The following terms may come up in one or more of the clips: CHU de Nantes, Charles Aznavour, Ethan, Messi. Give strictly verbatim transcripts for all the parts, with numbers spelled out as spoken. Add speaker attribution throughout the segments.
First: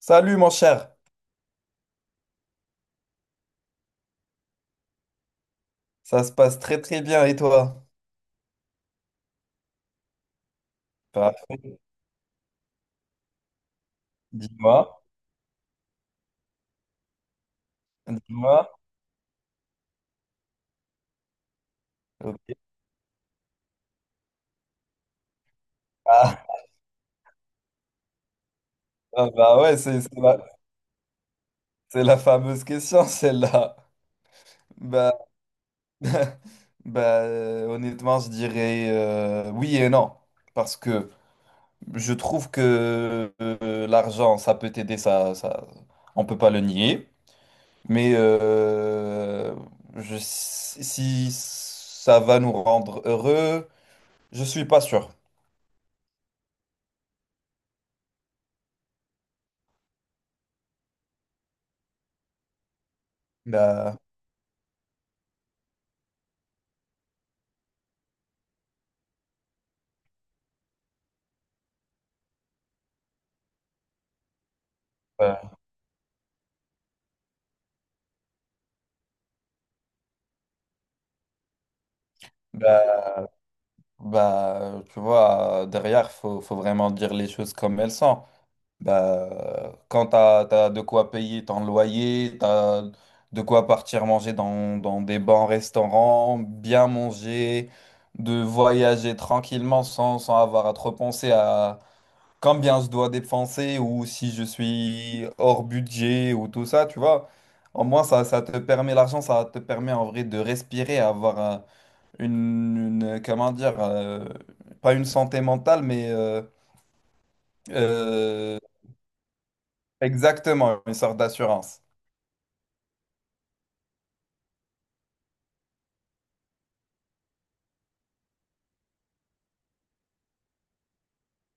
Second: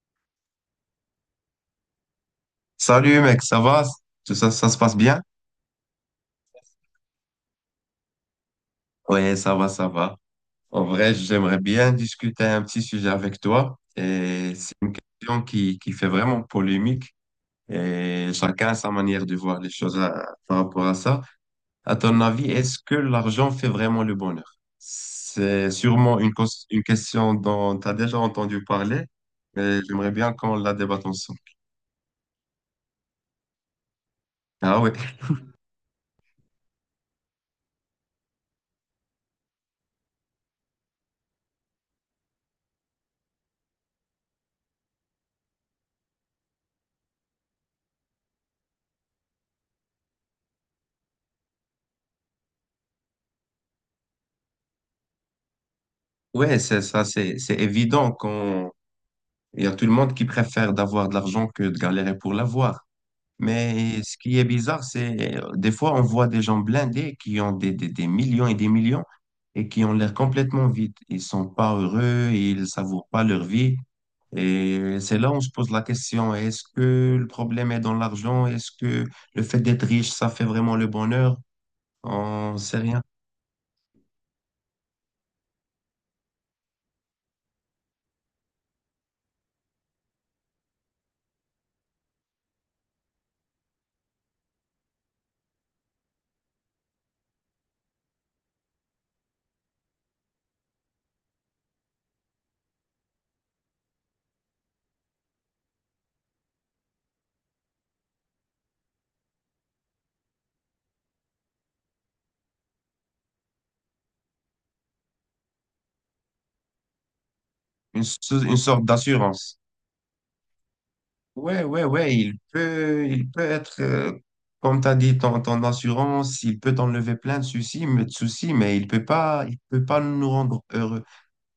Speaker 1: Salut mon cher,
Speaker 2: Salut mec, ça va? Tout ça, ça se passe bien?
Speaker 1: ça se passe très très bien et toi?
Speaker 2: Oui, ça va, ça va. En vrai, j'aimerais
Speaker 1: Parfait.
Speaker 2: bien discuter un petit sujet avec toi. Et c'est une
Speaker 1: Dis-moi,
Speaker 2: question qui, qui fait vraiment polémique. Et
Speaker 1: dis-moi.
Speaker 2: chacun a sa manière de voir les choses à- par rapport à ça. À ton
Speaker 1: Ok.
Speaker 2: avis, est-ce que l'argent fait vraiment le bonheur? C'est sûrement une,
Speaker 1: Ah,
Speaker 2: cos- une question dont tu as déjà entendu parler,
Speaker 1: ah, bah ouais,
Speaker 2: mais
Speaker 1: c'est
Speaker 2: j'aimerais
Speaker 1: c'est
Speaker 2: bien
Speaker 1: la,
Speaker 2: qu'on la débatte ensemble.
Speaker 1: c'est la fameuse question celle-là.
Speaker 2: Ah oui,
Speaker 1: Bah, bah euh, honnêtement, je dirais euh, oui et non. Parce que je trouve que euh, l'argent, ça peut t'aider, ça, ça, on peut pas le nier. Mais euh, je, si si ça va nous rendre heureux, je suis pas sûr.
Speaker 2: ouais, ouais, c'est ça, c'est c'est évident. Il y a tout le monde qui préfère d'avoir de l'argent que de galérer pour l'avoir.
Speaker 1: Bah,
Speaker 2: Mais ce qui est bizarre, c'est euh, des fois on voit des gens blindés qui ont des, des, des millions et des millions et qui ont l'air complètement vides. Ils sont pas heureux, ils savourent pas leur vie. Et c'est là où on se
Speaker 1: ouais.
Speaker 2: pose la question, est-ce que le problème est dans l'argent? Est-ce que le fait d'être riche, ça fait vraiment le bonheur? On sait rien.
Speaker 1: Bah, bah, tu vois, derrière, faut, faut vraiment dire les choses comme elles sont. Bah, quand t'as, t'as de quoi payer ton loyer, t'as de quoi partir manger dans, dans des bons restaurants, bien manger, de voyager tranquillement sans, sans avoir à trop penser à combien je dois dépenser ou si je suis hors budget ou tout ça, tu vois. Au moins, ça, ça te permet, l'argent, ça te permet en vrai de respirer, avoir un une, une, euh, comment dire, euh, pas une santé mentale, mais euh,
Speaker 2: Une, so- une
Speaker 1: euh,
Speaker 2: sorte d'assurance.
Speaker 1: exactement une sorte
Speaker 2: Ouais,
Speaker 1: d'assurance.
Speaker 2: ouais, ouais, il peut, il peut être, euh, comme tu as dit, ton, ton assurance, il peut t'enlever plein de soucis, mais, de soucis, mais il peut pas, il peut pas nous rendre heureux.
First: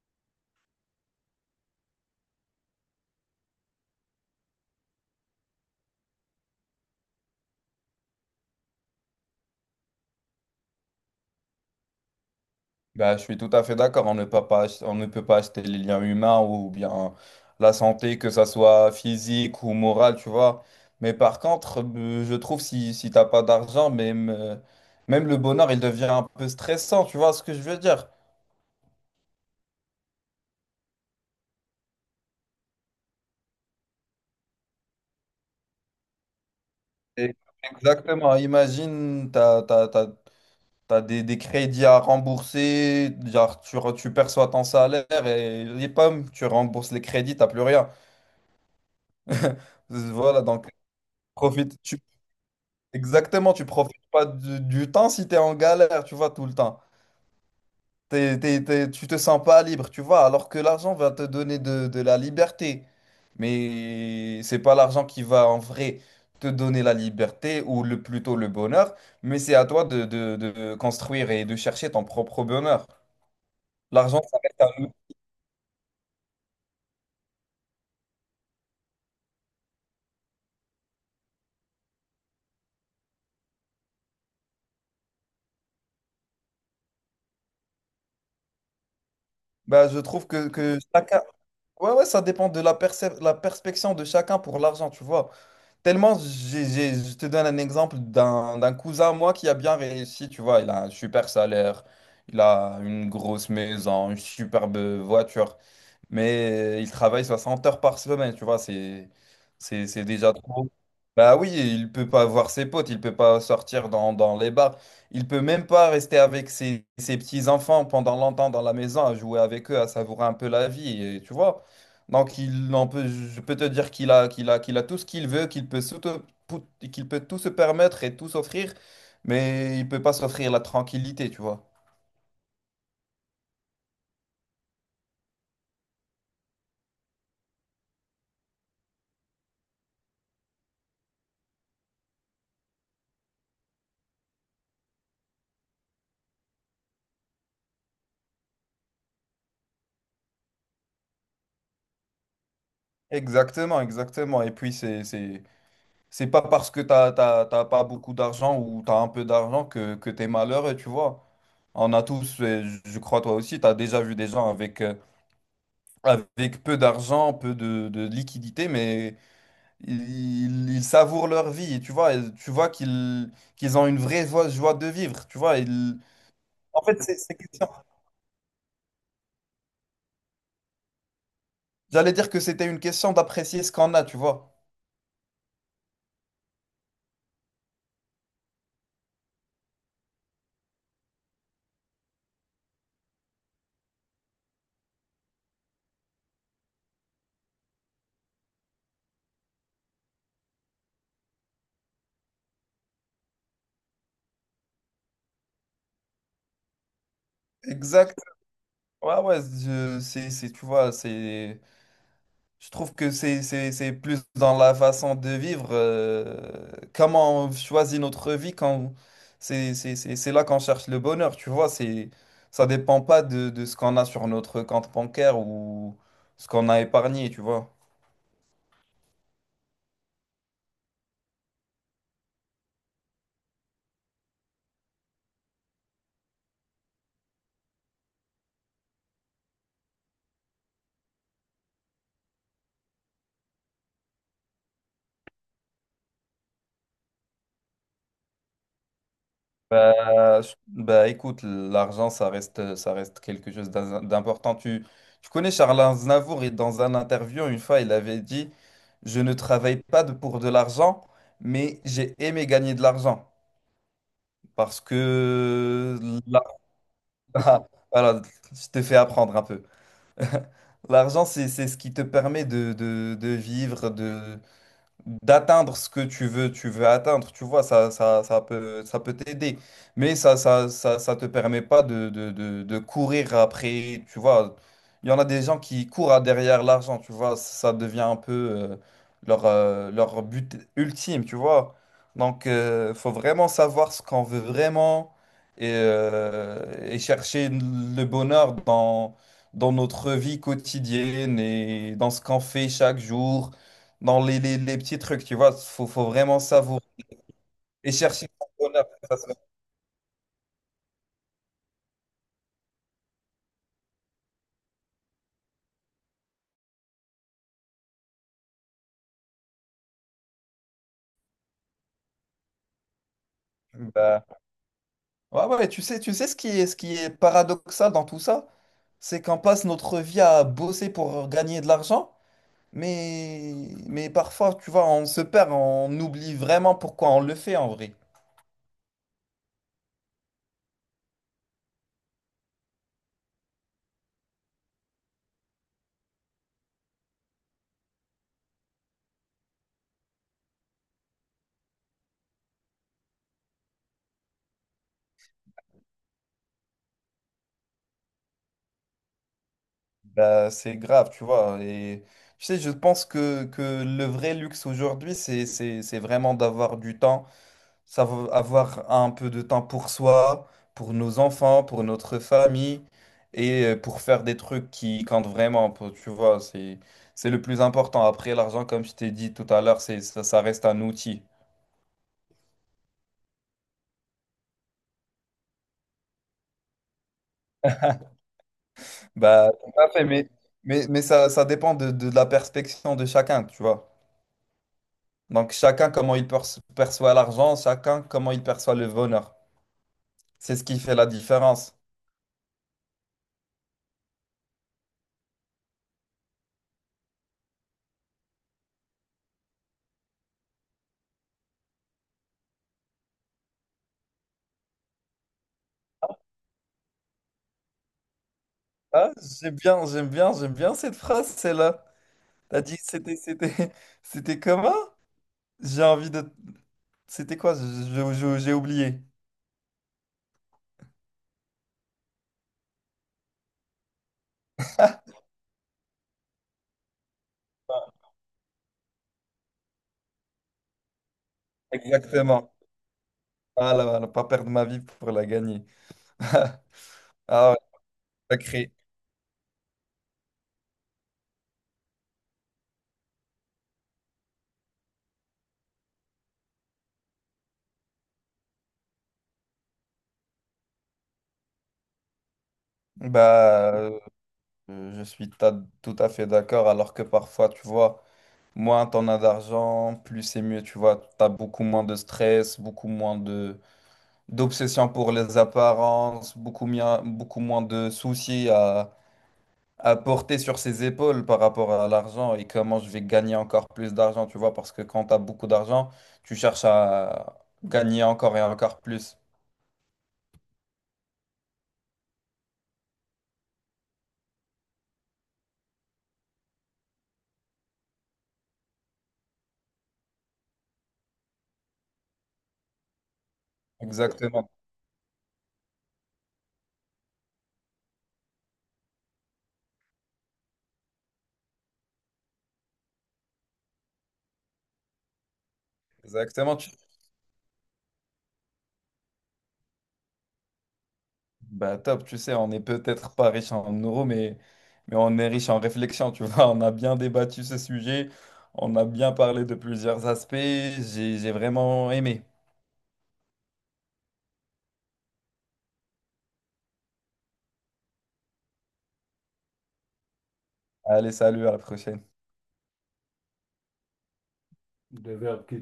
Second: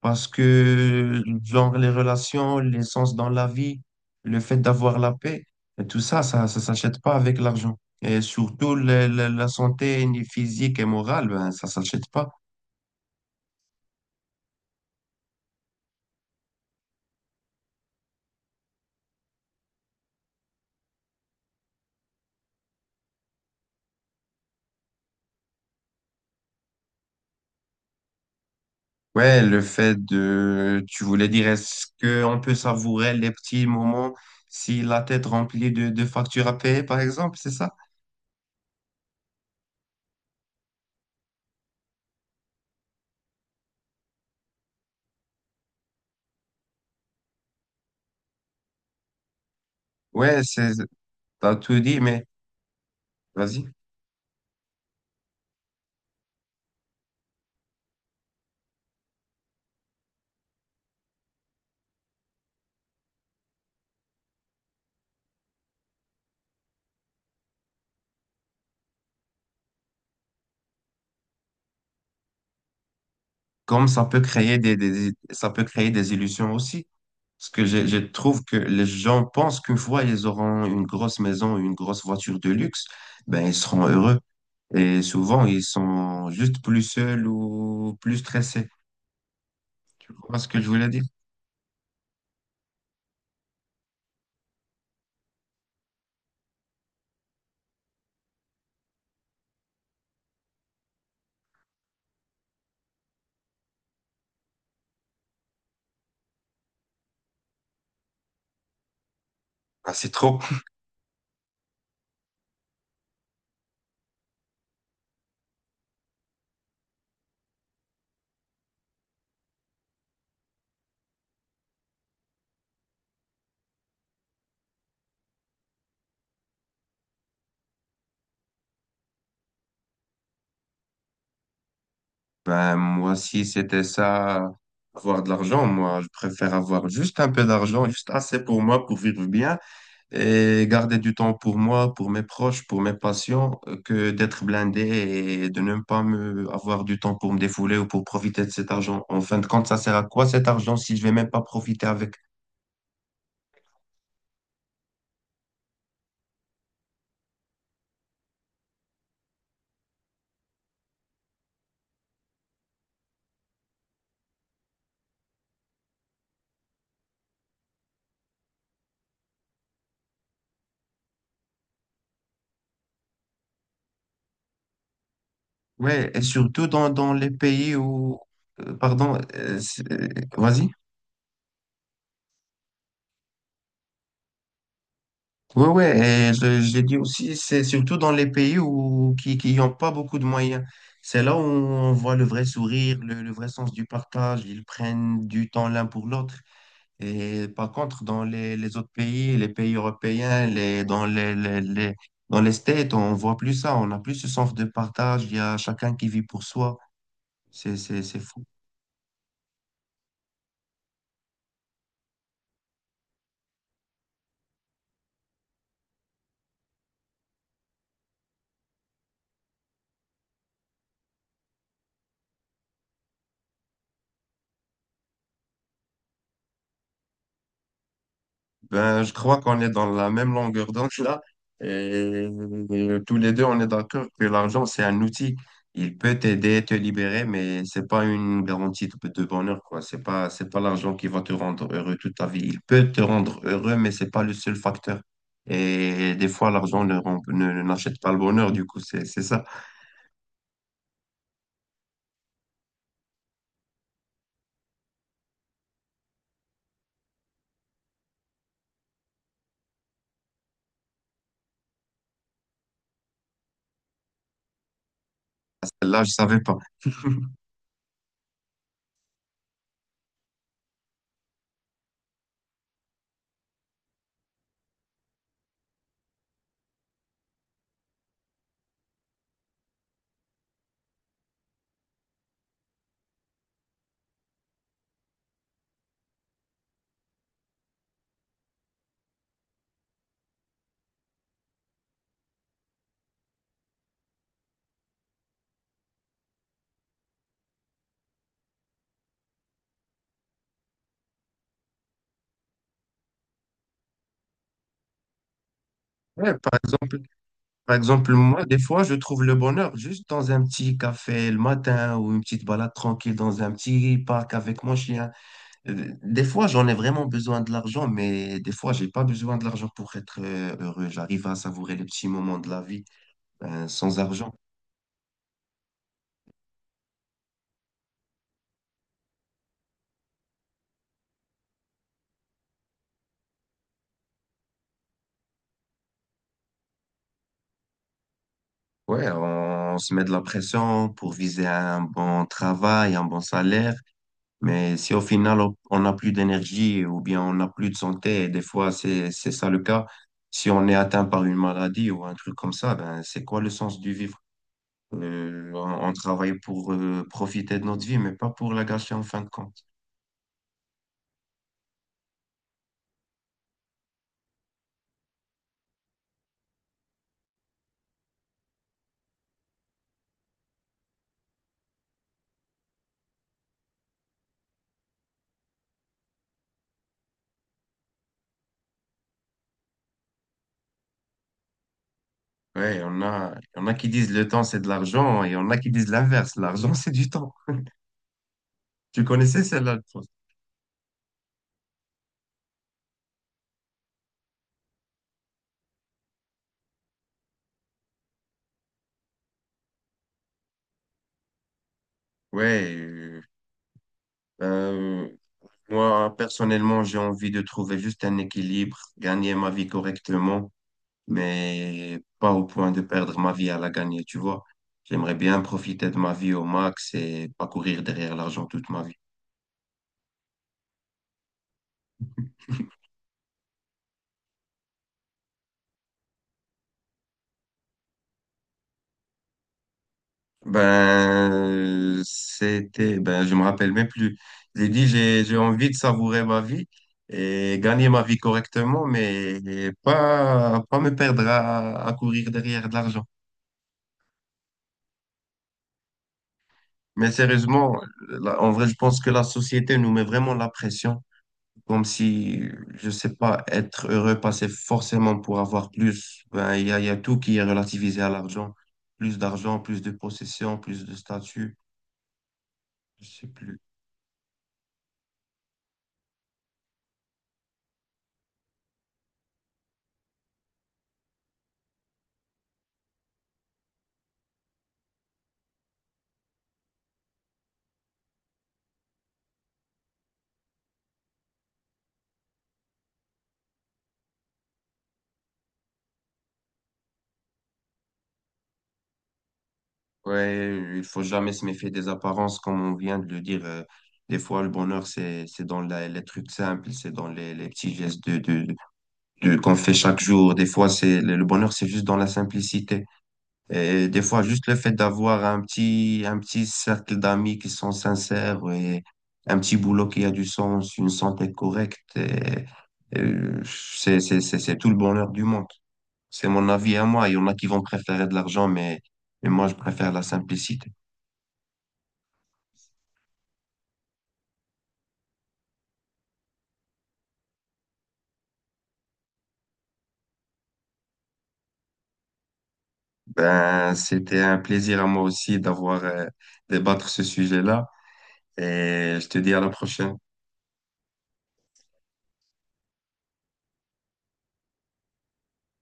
Speaker 2: Parce que, genre, les relations, l'essence dans la vie, le fait d'avoir la paix, et tout ça, ça, ça s'achète pas avec l'argent. Et surtout, le- le- la santé ni physique et morale, ben, ça s'achète pas.
Speaker 1: Bah, je suis tout à fait d'accord, on ne peut pas, ach- on ne peut pas acheter les liens humains ou bien la santé, que ça soit physique ou morale, tu vois. Mais par contre, euh, je trouve si, si t'as pas d'argent, même, euh, même le bonheur, il devient un peu stressant, tu vois ce que je veux dire?
Speaker 2: Ouais, le fait de, tu voulais dire, est-ce qu'on peut savourer les petits moments si la tête remplie de, de factures à payer, par
Speaker 1: Et-
Speaker 2: exemple, c'est ça?
Speaker 1: Exactement, imagine, t'as, t'as- t'as- T'as des, des crédits à rembourser, genre tu, re- tu perçois ton salaire et les pommes, tu rembourses les crédits, t'as plus rien.
Speaker 2: Ouais,
Speaker 1: Voilà, donc
Speaker 2: c'est, t'as tout
Speaker 1: profite. Tu,
Speaker 2: dit, mais
Speaker 1: exactement, tu
Speaker 2: vas-y.
Speaker 1: profites pas du, du temps si t'es en galère, tu vois, tout le temps. T'es, t'es- t'es- tu te sens pas libre, tu vois, alors que l'argent va te donner de, de la liberté. Mais c'est pas l'argent qui va en vrai te donner la liberté ou le, plutôt le bonheur, mais c'est à toi de, de de construire et de chercher ton propre bonheur.
Speaker 2: Comme ça peut
Speaker 1: L'argent, ça
Speaker 2: créer
Speaker 1: reste
Speaker 2: des,
Speaker 1: un.
Speaker 2: des- ça peut créer des illusions aussi. Parce que je, je trouve que les gens pensent qu'une fois ils auront une grosse maison, une grosse voiture de luxe, ben ils seront heureux. Et souvent, ils sont juste plus seuls ou plus stressés.
Speaker 1: Bah, je
Speaker 2: Tu
Speaker 1: trouve
Speaker 2: vois ce
Speaker 1: que,
Speaker 2: que je
Speaker 1: que
Speaker 2: voulais dire?
Speaker 1: chacun... Ouais, ouais, ça dépend de la percep- la perspection de chacun pour l'argent, tu vois. Tellement, j'ai, j'ai- je te donne un exemple d'un d'un cousin à moi qui a bien réussi, tu vois. Il a un super salaire, il a une grosse maison, une superbe voiture mais euh, il travaille soixante heures par semaine, tu vois, c'est, c'est,
Speaker 2: Ah,
Speaker 1: c'est
Speaker 2: c'est
Speaker 1: déjà
Speaker 2: trop.
Speaker 1: trop. Bah oui, il peut pas voir ses potes, il peut pas sortir dans, dans les bars, il peut même pas rester avec ses, ses petits-enfants pendant longtemps dans la maison, à jouer avec eux, à savourer un peu la vie, et, tu vois. Donc il en peut, je peux te dire qu'il a, qu'il a, qu'il a tout ce qu'il veut, qu'il peut, se- tout pou- qu'il peut tout se permettre et tout s'offrir, mais il peut pas s'offrir la tranquillité, tu vois.
Speaker 2: Ben, moi, si c'était ça, avoir de l'argent, moi, je préfère avoir juste un peu d'argent, juste assez pour moi, pour vivre bien et garder du temps pour moi, pour mes proches, pour mes patients, euh, que d'être blindé et de ne pas me avoir du temps pour me défouler ou pour profiter de cet argent. En fin de compte, ça sert à quoi cet argent si je vais même pas profiter avec?
Speaker 1: Exactement, exactement. Et puis c'est, c'est- c'est pas parce que t'as, t'as, t'as pas beaucoup d'argent ou t'as un peu d'argent que, que t'es malheureux, tu vois. On a tous, euh, je je crois toi aussi, t'as déjà vu des gens avec, euh, avec peu d'argent, peu de, de liquidité, mais ils, ils savourent leur vie, tu vois. Et tu vois qu'ils qu'ils ont une vraie joie, joie de vivre, tu vois. Ils-
Speaker 2: Ouais, et surtout
Speaker 1: En
Speaker 2: dans,
Speaker 1: fait,
Speaker 2: dans
Speaker 1: c'est
Speaker 2: les
Speaker 1: c'est question.
Speaker 2: pays où, euh, pardon, euh, c'est- euh, vas-y.
Speaker 1: J'allais dire que c'était une question d'apprécier ce qu'on a, tu vois.
Speaker 2: Oui, oui, et je, je dis aussi, c'est surtout dans les pays où, qui, qui n'ont pas beaucoup de moyens. C'est là où on voit le vrai sourire, le, le vrai sens du partage. Ils prennent du temps l'un pour l'autre. Et par contre, dans les, les autres pays, les pays européens, les, dans les, les, les- dans les States, on voit plus ça. On n'a plus ce sens de partage. Il y a chacun qui vit pour soi. C'est, c'est,
Speaker 1: Exact.
Speaker 2: c'est fou.
Speaker 1: Ouais, ouais, je- c'est, c'est, tu vois, c'est... Je trouve que c'est c'est- c'est plus dans la façon de vivre, euh, comment on choisit notre vie quand c'est c'est- c'est- c'est là qu'on cherche le bonheur, tu vois, c'est ça dépend pas de, de ce qu'on a sur notre compte bancaire ou ce qu'on a épargné, tu vois.
Speaker 2: Ben, je crois qu'on est dans la même longueur d'onde là. Et, et tous les deux, on est d'accord que l'argent, c'est un outil. Il peut t'aider, te libérer, mais c'est pas une garantie de, de bonheur, quoi. C'est pas, c'est pas l'argent qui va te rendre heureux toute ta vie. Il peut te rendre heureux, mais c'est pas le seul facteur. Et des fois, l'argent ne, rend- ne- ne- n'achète pas le bonheur, du coup, c'est, c'est ça.
Speaker 1: Bah, je- bah, écoute, l'argent ça reste ça reste quelque chose d'in- d'important. Tu tu connais Charles Aznavour et dans un interview une fois il avait dit, je ne travaille pas de- pour de l'argent, mais j'ai aimé gagner de l'argent. Parce que
Speaker 2: Là, je savais
Speaker 1: là,
Speaker 2: pas.
Speaker 1: voilà, je te fais apprendre un peu. L'argent, c'est, c'est ce qui te permet de, de, de vivre, de, d'atteindre ce que tu veux, tu veux atteindre, tu vois, ça, ça, ça peut, ça peut t'aider. Mais ça, ça, ça, ça te permet pas de, de, de, de courir après, tu vois. Il y en a des gens qui courent à- derrière l'argent, tu vois, ça devient un peu euh, leur, euh, leur but ultime, tu vois. Donc, euh, faut vraiment savoir ce qu'on veut vraiment et, euh, et chercher le bonheur dans, dans notre vie quotidienne et dans ce qu'on fait chaque jour dans les, les, les petits trucs, tu vois. Faut, faut
Speaker 2: Ouais,
Speaker 1: vraiment
Speaker 2: par
Speaker 1: savourer
Speaker 2: exemple, par
Speaker 1: et
Speaker 2: exemple,
Speaker 1: chercher
Speaker 2: moi,
Speaker 1: son
Speaker 2: des fois,
Speaker 1: bonheur.
Speaker 2: je
Speaker 1: Ça
Speaker 2: trouve
Speaker 1: se-
Speaker 2: le bonheur juste dans un petit café le matin ou une petite balade tranquille dans un petit parc avec mon chien. Euh, Des fois, j'en ai vraiment besoin de l'argent, mais des fois, j'ai pas besoin de l'argent pour être euh, heureux. J'arrive à savourer les petits moments de la vie, euh, sans argent.
Speaker 1: bah, ouais, ouais, tu sais, tu sais ce qui est, ce qui est paradoxal dans tout ça, c'est qu'on passe notre vie à bosser pour gagner de l'argent, mais, mais parfois, tu vois, on se perd, on oublie vraiment pourquoi on le fait en vrai.
Speaker 2: Ouais, on se met de la pression pour viser un bon travail, un bon salaire. Mais si au final on on n'a plus d'énergie ou bien on n'a plus de santé, et des fois c'est c'est ça le cas, si on est atteint par une maladie ou un truc comme ça, ben c'est quoi le sens du vivre? Euh, on, on travaille pour euh, profiter de notre vie, mais pas pour la gâcher en fin de compte.
Speaker 1: Bah, c'est grave, tu vois. Et tu sais, je pense que, que le vrai luxe aujourd'hui, c'est, c'est, c'est vraiment d'avoir du temps, savoir avoir un peu de temps pour soi, pour nos enfants, pour notre famille et euh, pour faire des trucs qui comptent vraiment, pour- tu vois, c'est c'est le plus important. Après, l'argent, comme je t'ai dit tout à l'heure, c'est ça, ça reste un outil.
Speaker 2: Ouais, on a, on a qui disent le temps c'est de l'argent et on a qui disent l'inverse, l'argent c'est du temps. Tu connaissais
Speaker 1: Bah,
Speaker 2: celle-là?
Speaker 1: tout à
Speaker 2: Je pense
Speaker 1: fait, mais mais, mais ça, ça dépend de, de la perspective de chacun, tu vois. Donc chacun comment il perç- perçoit l'argent, chacun comment il perçoit le bonheur. C'est ce qui fait la différence.
Speaker 2: ouais, euh, euh, moi personnellement j'ai envie de trouver juste un équilibre, gagner ma vie correctement mais pas au point de perdre ma vie à la gagner, tu vois. J'aimerais bien profiter de ma vie au max et pas courir derrière l'argent toute ma vie.
Speaker 1: Ah, j'aime bien, j'aime bien, j'aime bien cette phrase, celle-là. T'as dit c'était c'était c'était comment? J'ai envie de c'était quoi? Je- je- J'ai oublié.
Speaker 2: Ben, c'était, ben, je me rappelle même plus. J'ai dit, j'ai, j'ai envie de savourer ma vie et gagner ma vie correctement, mais pas, pas me perdre à, à courir
Speaker 1: Exactement.
Speaker 2: derrière de l'argent.
Speaker 1: Voilà, voilà, pas perdre ma vie pour la gagner.
Speaker 2: Mais
Speaker 1: Ah ouais,
Speaker 2: sérieusement, là, en vrai,
Speaker 1: sacré.
Speaker 2: je pense que la société nous met vraiment la pression. Comme si, je sais pas, être heureux passait forcément pour avoir plus. Ben, il y a, il y a tout qui est relativisé à l'argent. Plus d'argent, plus de possession, plus de statut. Je sais plus.
Speaker 1: Bah, euh, je suis ta- tout à fait d'accord. Alors que parfois, tu vois, moins t'en as d'argent, plus c'est mieux. Tu vois, t'as beaucoup moins de stress, beaucoup moins de d'obsession pour les apparences, beaucoup, mia- beaucoup moins de soucis à porter sur ses épaules par rapport à l'argent et comment je vais gagner encore plus d'argent, tu vois, parce que quand tu as beaucoup d'argent, tu cherches à gagner encore et encore plus.
Speaker 2: Ouais, il faut jamais se méfier des apparences, comme on vient de le dire. Euh, des fois, le bonheur, c'est, c'est dans la- les trucs simples, c'est dans les, les petits gestes de, de, de- qu'on fait chaque jour. Des fois, c'est, le le bonheur, c'est juste dans la simplicité. Et des fois, juste
Speaker 1: Exactement,
Speaker 2: le fait d'avoir un petit, un petit cercle d'amis qui sont sincères et un petit boulot qui a du sens, une santé correcte, et- et c'est, c'est, c'est, c'est tout le bonheur du monde. C'est mon
Speaker 1: exactement. Tu-
Speaker 2: avis à moi. Il y en a qui vont préférer de l'argent, mais, mais moi, je préfère la simplicité.
Speaker 1: Bah top, tu sais, on n'est peut-être pas riche en euros, mais, mais on est riche en réflexion, tu vois, on a bien débattu ce sujet, on a bien parlé de plusieurs aspects, j'ai j'ai vraiment aimé.
Speaker 2: Ben, c'était un plaisir à moi aussi d'avoir, euh, débattre ce sujet-là. Et je te dis à la prochaine.
Speaker 1: Allez, salut, à la prochaine.